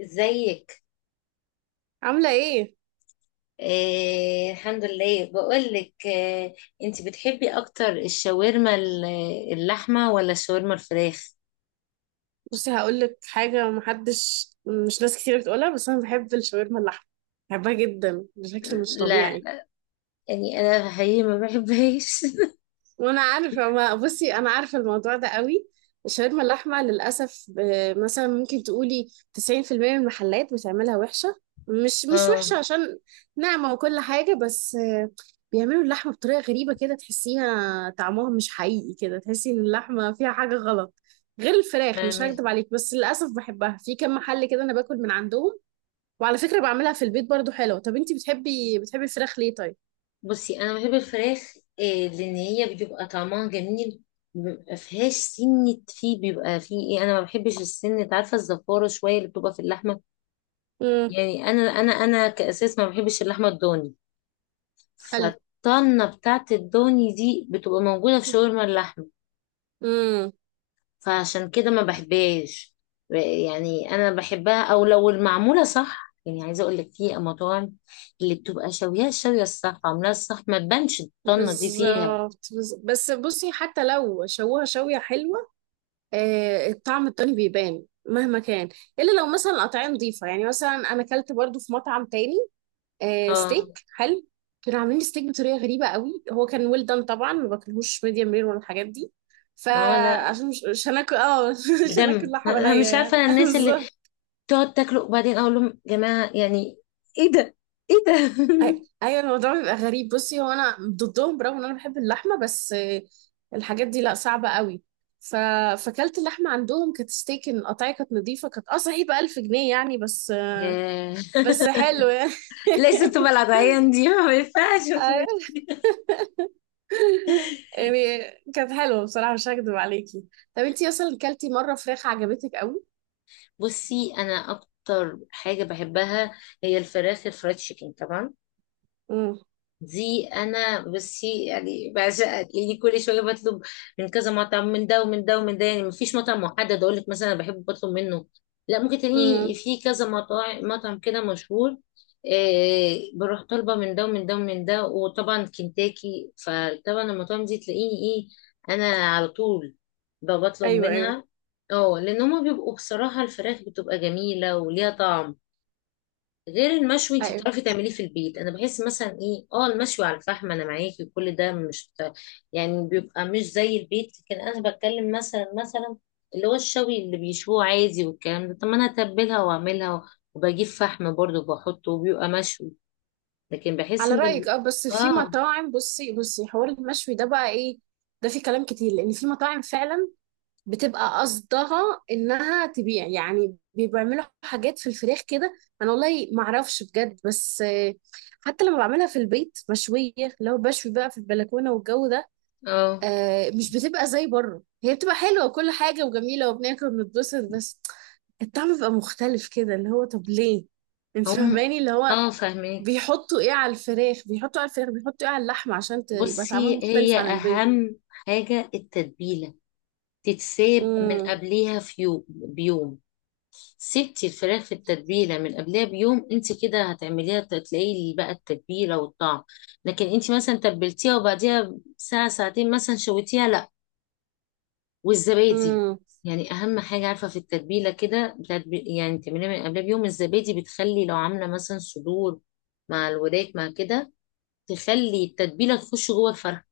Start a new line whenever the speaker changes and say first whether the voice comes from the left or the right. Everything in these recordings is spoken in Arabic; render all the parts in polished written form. left: ازيك؟
right: عاملة ايه؟
left: آه، الحمد لله. بقولك انت بتحبي اكتر، الشاورما اللحمه ولا الشاورما الفراخ؟
right: بصي هقولك حاجة، محدش مش ناس كتير بتقولها بس أنا بحب الشاورما اللحمة، بحبها جدا بشكل مش
left: لا،
right: طبيعي.
left: يعني انا حقيقي ما بحبهاش.
right: وانا عارفه، ما بصي انا عارفه الموضوع ده قوي. الشاورما اللحمه للاسف مثلا ممكن تقولي 90% من المحلات بتعملها وحشه. مش مش
left: اه،
right: وحشه عشان ناعمه وكل حاجه، بس بيعملوا اللحمه بطريقه غريبه كده، تحسيها طعمها مش حقيقي، كده تحسي ان اللحمه فيها حاجه غلط. غير الفراخ مش
left: فاهمة.
right: هكدب عليك، بس للاسف بحبها في كم محل كده انا باكل من عندهم. وعلى فكره بعملها في البيت برضو حلوه. طب انتي بتحبي الفراخ ليه طيب؟
left: بصي انا بحب الفراخ. آه، لان هي بيبقى طعمها جميل. بيبقى فيهاش سنة، فيه بيبقى فيه ايه، انا ما بحبش السنة، عارفة الزفارة شوية اللي بتبقى في اللحمة.
right: امم.
left: يعني انا كاساس ما بحبش اللحمة الضاني،
right: حلو.
left: فالطنة بتاعت الضاني دي بتبقى موجودة في شاورما اللحمة.
right: امم.
left: فعشان كده ما بحبهاش. يعني انا بحبها او لو المعمولة صح، يعني عايزة اقول لك في مطاعم اللي بتبقى شاويها الشوية الصح، عاملاها الصح، ما تبانش الطنة دي فيها.
right: بالظبط، بس بصي حتى لو شوها شوية حلوة، الطعم التاني بيبان مهما كان، إلا لو مثلا قطعية نظيفة. يعني مثلا أنا أكلت برضو في مطعم تاني
left: اه،
right: ستيك حلو. كانوا عاملين ستيك بطريقة غريبة قوي، هو كان ويل دان طبعا، ما باكلهوش ميديم رير ولا الحاجات دي.
left: اه، لا.
right: فعشان مش هناكل اه مش هناكل
left: بدم،
right: لحمة
left: انا
right: نية
left: مش
right: يعني
left: عارفة. أنا الناس اللي
right: بالظبط.
left: تقعد تاكله وبعدين اقول لهم جماعة يعني ايه ده؟ ايه ده؟
right: ايوه الموضوع بيبقى غريب. بصي هو انا ضدهم برغم ان انا بحب اللحمه، بس الحاجات دي لا، صعبه قوي. ف... فكلت اللحمه عندهم، كانت ستيك، القطعيه كانت نظيفه، كانت اه صحيح ب 1000 جنيه يعني، بس
left: ياه،
right: بس حلو يعني.
left: ليست بلد عيان دي، ما ينفعش.
right: أيوة. يعني كانت حلوه بصراحه مش هكدب عليكي. طب انتي اصلا كلتي مره فراخ عجبتك قوي؟
left: بصي انا اكتر حاجه بحبها هي الفراخ الفرايد تشيكن طبعا.
right: امم.
left: دي انا بصي يعني بعشقها، لاني كل شويه بطلب من كذا مطعم، من ده ومن ده ومن ده. يعني مفيش مطعم محدد اقول لك مثلا انا بحب بطلب منه، لا، ممكن تلاقيني
right: امم.
left: في كذا مطاعم، مطعم كده مشهور. إيه، بروح طالبه من ده ومن ده ومن ده، وطبعا كنتاكي، فطبعا المطاعم دي تلاقيني ايه، انا على طول بطلب
right: ايوه، ايوه،
left: منها. اه، لان هما بيبقوا بصراحه الفراخ بتبقى جميله وليها طعم غير المشوي. انت
right: ايوه.
left: بتعرفي تعمليه في البيت. انا بحس مثلا ايه، اه، المشوي على الفحم انا معاكي، وكل ده مش يعني بيبقى مش زي البيت. لكن انا بتكلم مثلا اللي هو الشوي اللي بيشوه عادي والكلام ده. طب ما انا اتبلها واعملها وبجيب فحم برضه وبحطه وبيبقى مشوي. لكن بحس
right: على
left: ان ال...
right: رايك اه، بس في
left: اه،
right: مطاعم، بصي حوار المشوي ده بقى ايه ده، في كلام كتير لان في مطاعم فعلا بتبقى قصدها انها تبيع يعني، بيعملوا حاجات في الفراخ كده. انا والله ما اعرفش بجد، بس حتى لما بعملها في البيت مشويه، لو بشوي بقى في البلكونه والجو ده
left: اه،
right: مش بتبقى زي بره. هي بتبقى حلوه وكل حاجه وجميله وبناكل وبنتبسط، بس الطعم بيبقى مختلف كده، اللي هو طب ليه؟ انت
left: هم،
right: فاهماني اللي هو
left: اه، فاهمك.
right: بيحطوا ايه على الفراخ، بيحطوا على الفراخ، بيحطوا ايه على اللحمه عشان يبقى طعمها
left: بصي هي
right: مختلف عن البيت.
left: اهم حاجة التتبيلة، تتساب من
right: امم.
left: قبليها في يوم بيوم. سبتي الفراخ في التتبيله من قبلها بيوم، انت كده هتعمليها، تلاقي بقى التتبيله والطعم. لكن انت مثلا تبلتيها وبعديها ساعه ساعتين مثلا شويتيها، لا. والزبادي،
right: امم.
left: يعني اهم حاجه عارفه في التتبيله كده يعني تعمليها من قبلها بيوم، الزبادي بتخلي لو عامله مثلا صدور مع الوراك مع كده، تخلي التتبيله تخش جوه الفرخه،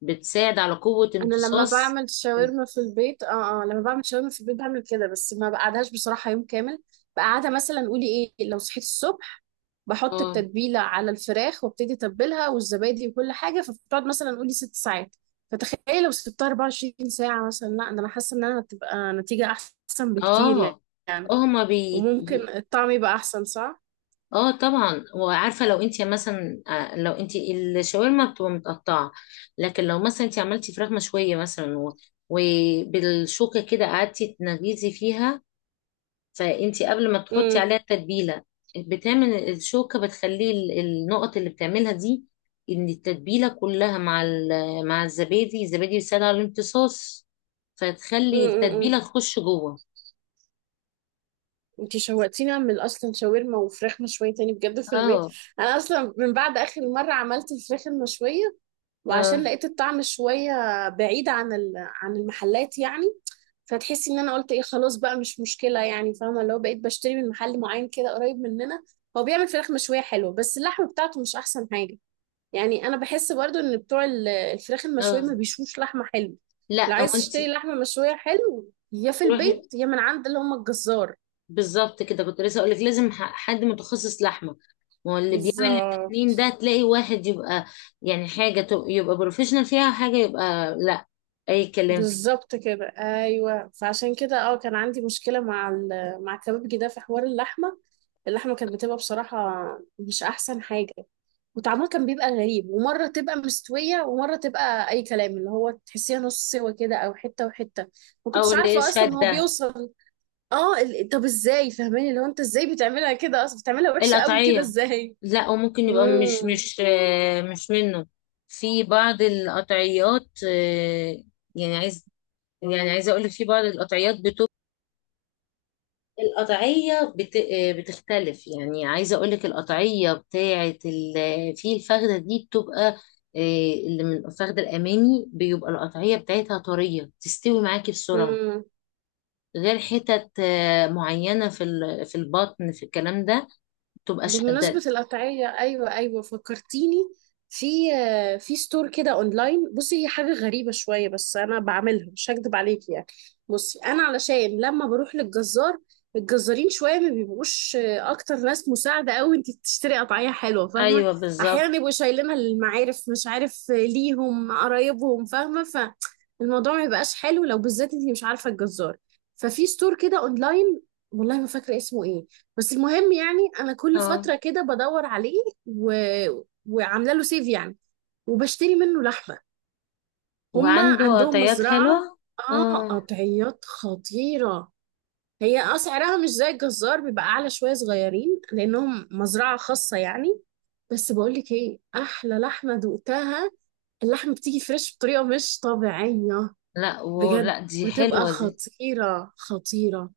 left: بتساعد على قوه
right: انا لما
left: امتصاص
right: بعمل
left: ال-
right: شاورما في البيت، لما بعمل شاورما في البيت بعمل كده، بس ما بقعدهاش بصراحة يوم كامل. بقعدها مثلا قولي ايه، لو صحيت الصبح بحط
left: اه،
right: التتبيلة على الفراخ وابتدي اتبلها والزبادي وكل حاجة، فبتقعد مثلا قولي ست ساعات. فتخيلي لو سبتها 24 ساعة مثلا، لا، ده انا حاسة ان انا هتبقى نتيجة احسن بكتير
left: اه، اه،
right: يعني.
left: هما
right: وممكن الطعم يبقى احسن صح؟
left: اه، طبعا. وعارفه لو انت مثلا آه، لو انت الشاورما بتبقى متقطعه. لكن لو مثلا انت عملتي فراخ مشويه مثلا وبالشوكه كده قعدتي تنغيزي فيها، فانت قبل ما تحطي
right: امم.
left: عليها التتبيله بتعمل الشوكه، بتخلي النقط اللي بتعملها دي ان التتبيله كلها مع مع الزبادي، الزبادي بيساعد على الامتصاص،
right: إمم،
left: فتخلي
right: إمم،
left: التتبيله
right: إمم.
left: تخش جوه.
right: انتي شوقتيني اعمل اصلا شاورما وفراخ مشويه تاني بجد في البيت.
left: اه،
right: انا اصلا من بعد اخر مره عملت الفراخ المشويه، وعشان
left: اه،
right: لقيت الطعم شويه بعيد عن عن المحلات يعني، فتحسي ان انا قلت ايه، خلاص بقى مش مشكله يعني، فاهمه اللي هو بقيت بشتري من محل معين كده قريب مننا. هو بيعمل فراخ مشويه حلوه، بس اللحمه بتاعته مش احسن حاجه. يعني انا بحس برضو ان بتوع الفراخ المشويه
left: اه،
right: ما بيشوش لحمه حلوه. لو
left: لا هو
right: عايز
left: انت،
right: تشتري لحمه مشويه حلو، يا في
left: روحي.
right: البيت يا من عند اللي هم الجزار.
left: بالظبط كده، كنت لسه اقول لك لازم حد متخصص لحمه. ما هو اللي بيعمل
right: بالظبط.
left: التكليم ده تلاقي واحد يبقى يعني حاجه يبقى بروفيشنال فيها، وحاجه يبقى لا، اي كلام فيه،
right: بالظبط كده ايوه، فعشان كده اه كان عندي مشكله مع مع كبابجي ده في حوار اللحمه. اللحمه كانت بتبقى بصراحه مش احسن حاجه، وطعمها كان بيبقى غريب، ومره تبقى مستويه ومره تبقى اي كلام، اللي هو تحسيها نص سوا كده او حته وحته، ما
left: او
right: كنتش
left: اللي
right: عارفه اصلا هو
left: شاده
right: بيوصل. اه طب ازاي؟ فاهماني اللي هو انت ازاي بتعملها كده اصلا، بتعملها وحشه قوي كده
left: القطعيه.
right: ازاي؟
left: لا، وممكن يبقى مش منه. في بعض القطعيات آه، يعني يعني عايزه اقول لك في بعض القطعيات، القطعية بتختلف. يعني عايزة أقولك القطعية في الفخدة دي بتبقى آه، اللي من الفخدة الأمامي بيبقى القطعية بتاعتها طرية، تستوي معاكي بسرعة.
right: امم.
left: غير حتت آه، معينة في البطن في الكلام ده بتبقى شدة.
right: بمناسبة القطعية أيوة، أيوة فكرتيني في في ستور كده أونلاين. بصي هي حاجة غريبة شوية بس أنا بعملها مش هكدب عليكي يعني. بصي أنا علشان لما بروح للجزار، الجزارين شوية ما بيبقوش أكتر ناس مساعدة أوي أنت تشتري قطعية حلوة، فاهمة؟
left: أيوة، بالظبط.
right: أحيانا يبقوا شايلينها للمعارف مش عارف ليهم قرايبهم، فاهمة. فالموضوع ما يبقاش حلو لو بالذات أنت مش عارفة الجزار. ففي ستور كده أونلاين، والله ما فاكرة اسمه إيه، بس المهم يعني انا كل فتره
left: اه،
right: كده بدور عليه، و... وعامله له سيف يعني، وبشتري منه لحمه. هما
left: وعنده
right: عندهم
left: قطعيات
right: مزرعه،
left: حلوة.
right: اه
left: اه،
right: قطعيات خطيره. هي اه سعرها مش زي الجزار، بيبقى اعلى شويه صغيرين لانهم مزرعه خاصه يعني، بس بقول لك ايه احلى لحمه دقتها، اللحمه بتيجي فريش بطريقه مش طبيعيه.
left: لا،
right: بجد
left: ولا دي
right: بتبقى
left: حلوة دي،
right: خطيره خطيره.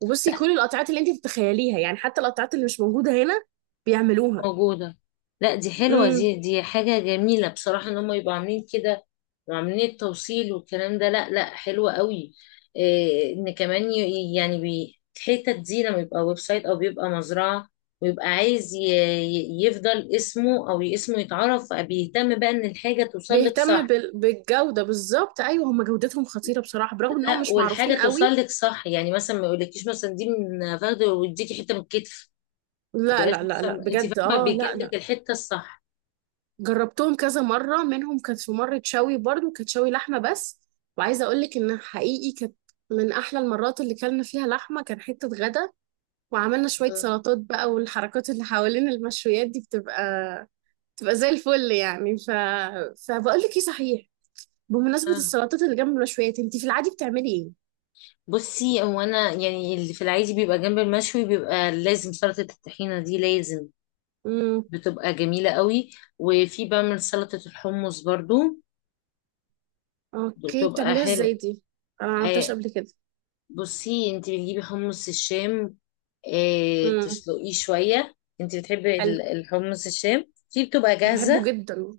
right: وبصي كل القطعات اللي انت تتخيليها يعني، حتى القطعات اللي مش موجودة هنا بيعملوها.
left: موجودة. لا، دي حلوة
right: امم.
left: دي، دي حاجة جميلة بصراحة، ان هم يبقوا عاملين كده وعاملين التوصيل والكلام ده. لا لا، حلوة قوي. إيه، ان كمان يعني الحتت دي لما يبقى ويب سايت او بيبقى مزرعة، ويبقى عايز يفضل اسمه او اسمه يتعرف، بيهتم بقى ان الحاجة توصل لك
right: بيهتم
left: صح.
right: بالجودة بالظبط. ايوه، هم جودتهم خطيرة بصراحة برغم انهم
left: لا،
right: مش
left: والحاجة
right: معروفين
left: توصل
right: قوي.
left: لك صح، يعني مثلا ما يقولكيش مثلا دي من فخد ويديكي حتة من الكتف، ما
right: لا،
left: يبقاش
right: لا، لا، لا،
left: مثلا، انت
right: بجد
left: فاهمة،
right: اه،
left: بيجيب
right: لا،
left: لك
right: لا.
left: الحتة الصح.
right: جربتهم كذا مرة منهم، كانت في مرة شوي برضو كانت شوي لحمة بس. وعايزة اقول لك ان حقيقي كانت من احلى المرات اللي كلنا فيها لحمة، كان حتة غدا وعملنا شوية سلطات بقى، والحركات اللي حوالين المشويات دي بتبقى زي الفل يعني. فبقول لك ايه صحيح، بمناسبة
left: آه.
right: السلطات اللي جنب المشويات انتي في العادي بتعملي ايه؟
left: بصي هو انا يعني اللي في العادي بيبقى جنب المشوي بيبقى لازم سلطة الطحينة، دي لازم.
right: امم.
left: بتبقى جميلة قوي. وفي بعمل سلطة الحمص برضو،
right: اوكي
left: بتبقى
right: بتعمليها ازاي
left: حلو.
right: دي؟ انا ما عملتهاش
left: آه،
right: قبل كده.
left: بصي انت بتجيبي حمص الشام، آه،
right: امم.
left: تسلقيه شوية. انت بتحبي
right: حلو.
left: الحمص الشام؟ في بتبقى
right: بحبه
left: جاهزة.
right: جدا.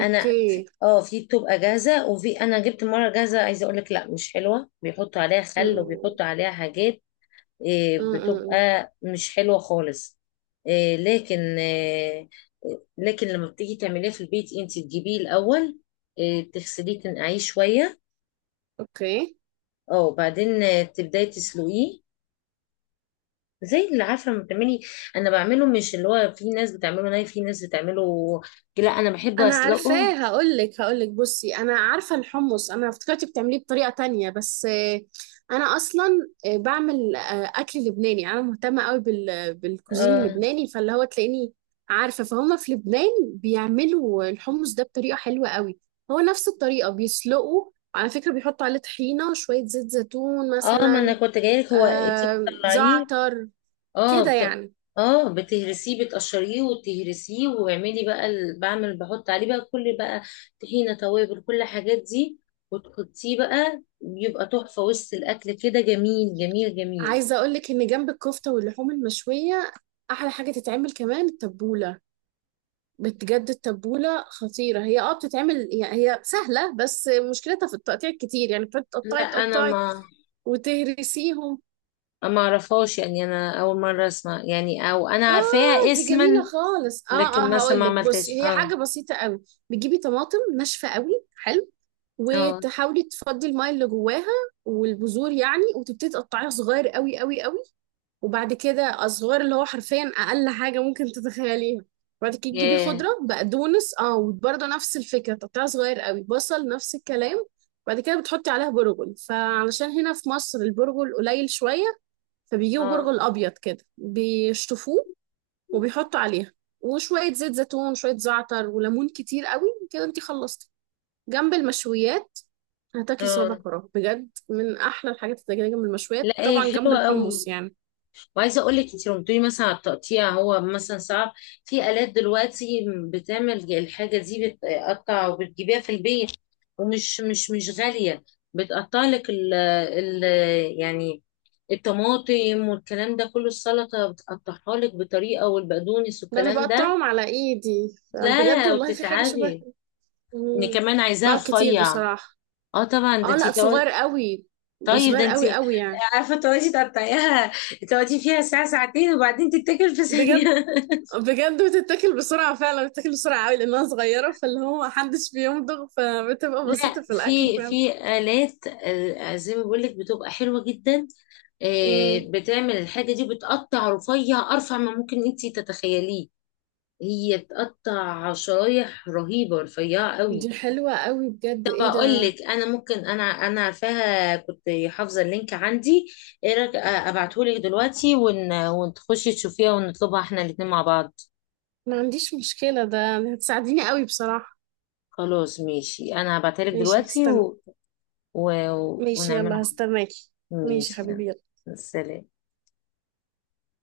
left: انا، اه، في بتبقى جاهزة، وفي انا جبت مرة جاهزة، عايزة اقولك لا مش حلوة، بيحطوا عليها خل
right: امم.
left: وبيحطوا عليها حاجات. إيه،
right: امم.
left: بتبقى مش حلوة خالص. إيه، لكن إيه، لكن لما بتيجي تعمليه في البيت انت تجيبيه الأول، إيه، تغسليه تنقعيه شوية.
right: اوكي.
left: اه، وبعدين آه، تبداي تسلقيه، زي اللي عارفة لما بتعملي. أنا بعمله مش اللي هو في ناس بتعمله ناي، في ناس بتعمله، لا، أنا بحبه
right: انا
left: أسلقه.
right: عارفاه، هقولك بصي انا عارفه الحمص، انا افتكرت بتعمليه بطريقه تانية، بس انا اصلا بعمل اكل لبناني، انا مهتمه قوي بال بالكوزين
left: اه،
right: اللبناني، فاللي هو تلاقيني عارفه فهم في لبنان بيعملوا الحمص ده بطريقه حلوه قوي. هو نفس الطريقه بيسلقوا على فكره، بيحطوا عليه طحينه شويه زيت زيتون
left: آه، ما أنا
right: مثلا،
left: كنت جايلك. هو انت بتطلعيه،
right: زعتر
left: اه،
right: كده يعني.
left: اه، بتهرسيه، بتقشريه وتهرسيه، واعملي بعمل بحط عليه بقى، كل بقى طحينة توابل كل الحاجات دي، وتحطيه بقى بيبقى تحفة وسط الأكل. كده جميل جميل جميل.
right: عايزه اقولك ان جنب الكفته واللحوم المشويه احلى حاجه تتعمل كمان التبوله. بجد التبولة خطيرة، هي اه بتتعمل، هي هي سهلة بس مشكلتها في التقطيع كتير يعني، بتقعدي
left: لا،
right: تقطعي
left: أنا
right: تقطعي
left: ما
right: وتهرسيهم.
left: ما أعرفهاش، يعني أنا أول مرة أسمع، يعني أو أنا عارفاها
right: اه دي
left: اسما،
right: جميلة خالص اه اه،
left: لكن مثلا
right: هقول
left: ما
right: لك بصي
left: عملتهاش.
right: هي
left: اه،
right: حاجة بسيطة قوي. بتجيبي طماطم ناشفة قوي، حلو،
left: اه،
right: وتحاولي تفضي الماء اللي جواها والبذور يعني، وتبتدي تقطعيها صغير قوي قوي قوي. وبعد كده أزوار اللي هو حرفيا أقل حاجة ممكن تتخيليها. بعد كده تجيبي
left: ياه،
right: خضرة بقدونس اه وبرضه نفس الفكرة تقطيع صغير قوي، بصل نفس الكلام. بعد كده بتحطي عليها برغل، فعلشان هنا في مصر البرغل قليل شوية، فبيجيبوا
left: اه،
right: برغل أبيض كده بيشطفوه وبيحطوا عليها. وشوية زيت زيتون، شوية زعتر وليمون كتير قوي كده انتي خلصتي. جنب المشويات هتاكلي صوابع
left: اه،
right: فراغ بجد، من أحلى الحاجات اللي تاكليها جنب المشويات،
left: لا هي
right: طبعا جنب
left: حلوة
right: الحمص
left: قوي.
right: يعني.
left: وعايزه اقول لك، انت لما بتقولي مثلا على التقطيع هو مثلا صعب، في الات دلوقتي بتعمل الحاجه دي بتقطع، وبتجيبيها في البيت ومش مش غاليه. بتقطع لك ال ال، يعني الطماطم والكلام ده كله السلطه بتقطعها لك بطريقه، والبقدونس
right: ده انا
left: والكلام ده.
right: بقطعهم على ايدي بجد
left: لا،
right: والله، في حاجه شبه.
left: وبتتعبي، ان
right: مم.
left: كمان عايزاها
right: بقى كتير
left: رفيع.
right: بصراحه.
left: اه طبعا، ده
right: اه
left: انت
right: لا، صغير قوي، ده
left: طيب ده
right: صغير
left: انت
right: قوي قوي يعني.
left: عارفه تقعدي تقطعيها، تقعدي فيها ساعه ساعتين وبعدين تتاكل في ثانيه.
right: بجد. بجد بتتاكل بسرعه فعلا بتتاكل بسرعه قوي لانها صغيره، فاللي هو محدش بيمضغ فبتبقى
left: لا،
right: بسيطه في
left: في
right: الاكل فعلا.
left: في آلات آه، زي ما بقول لك بتبقى حلوة جدا. آه،
right: مم.
left: بتعمل الحاجة دي بتقطع رفيع، أرفع ما ممكن أنت تتخيليه. هي بتقطع شرايح رهيبة رفيعة قوي.
right: دي حلوه قوي بجد،
left: طب
right: ايه
left: أقول
right: ده.
left: لك، أنا ممكن، أنا عارفاها، كنت حافظة اللينك عندي. إيه رأيك آه، أبعتهولك دلوقتي ون، وتخشي تشوفيها ونطلبها إحنا الاتنين مع بعض.
right: ما عنديش مشكله ده، هتساعديني قوي بصراحه.
left: خلاص ماشي، أنا هبعتها لك
right: ماشي
left: دلوقتي
right: هستنى.
left: و... و...
right: ماشي يلا
left: ونعملها.
right: هستناكي. ماشي
left: ماشي.
right: حبيبي يلا.
left: سلام.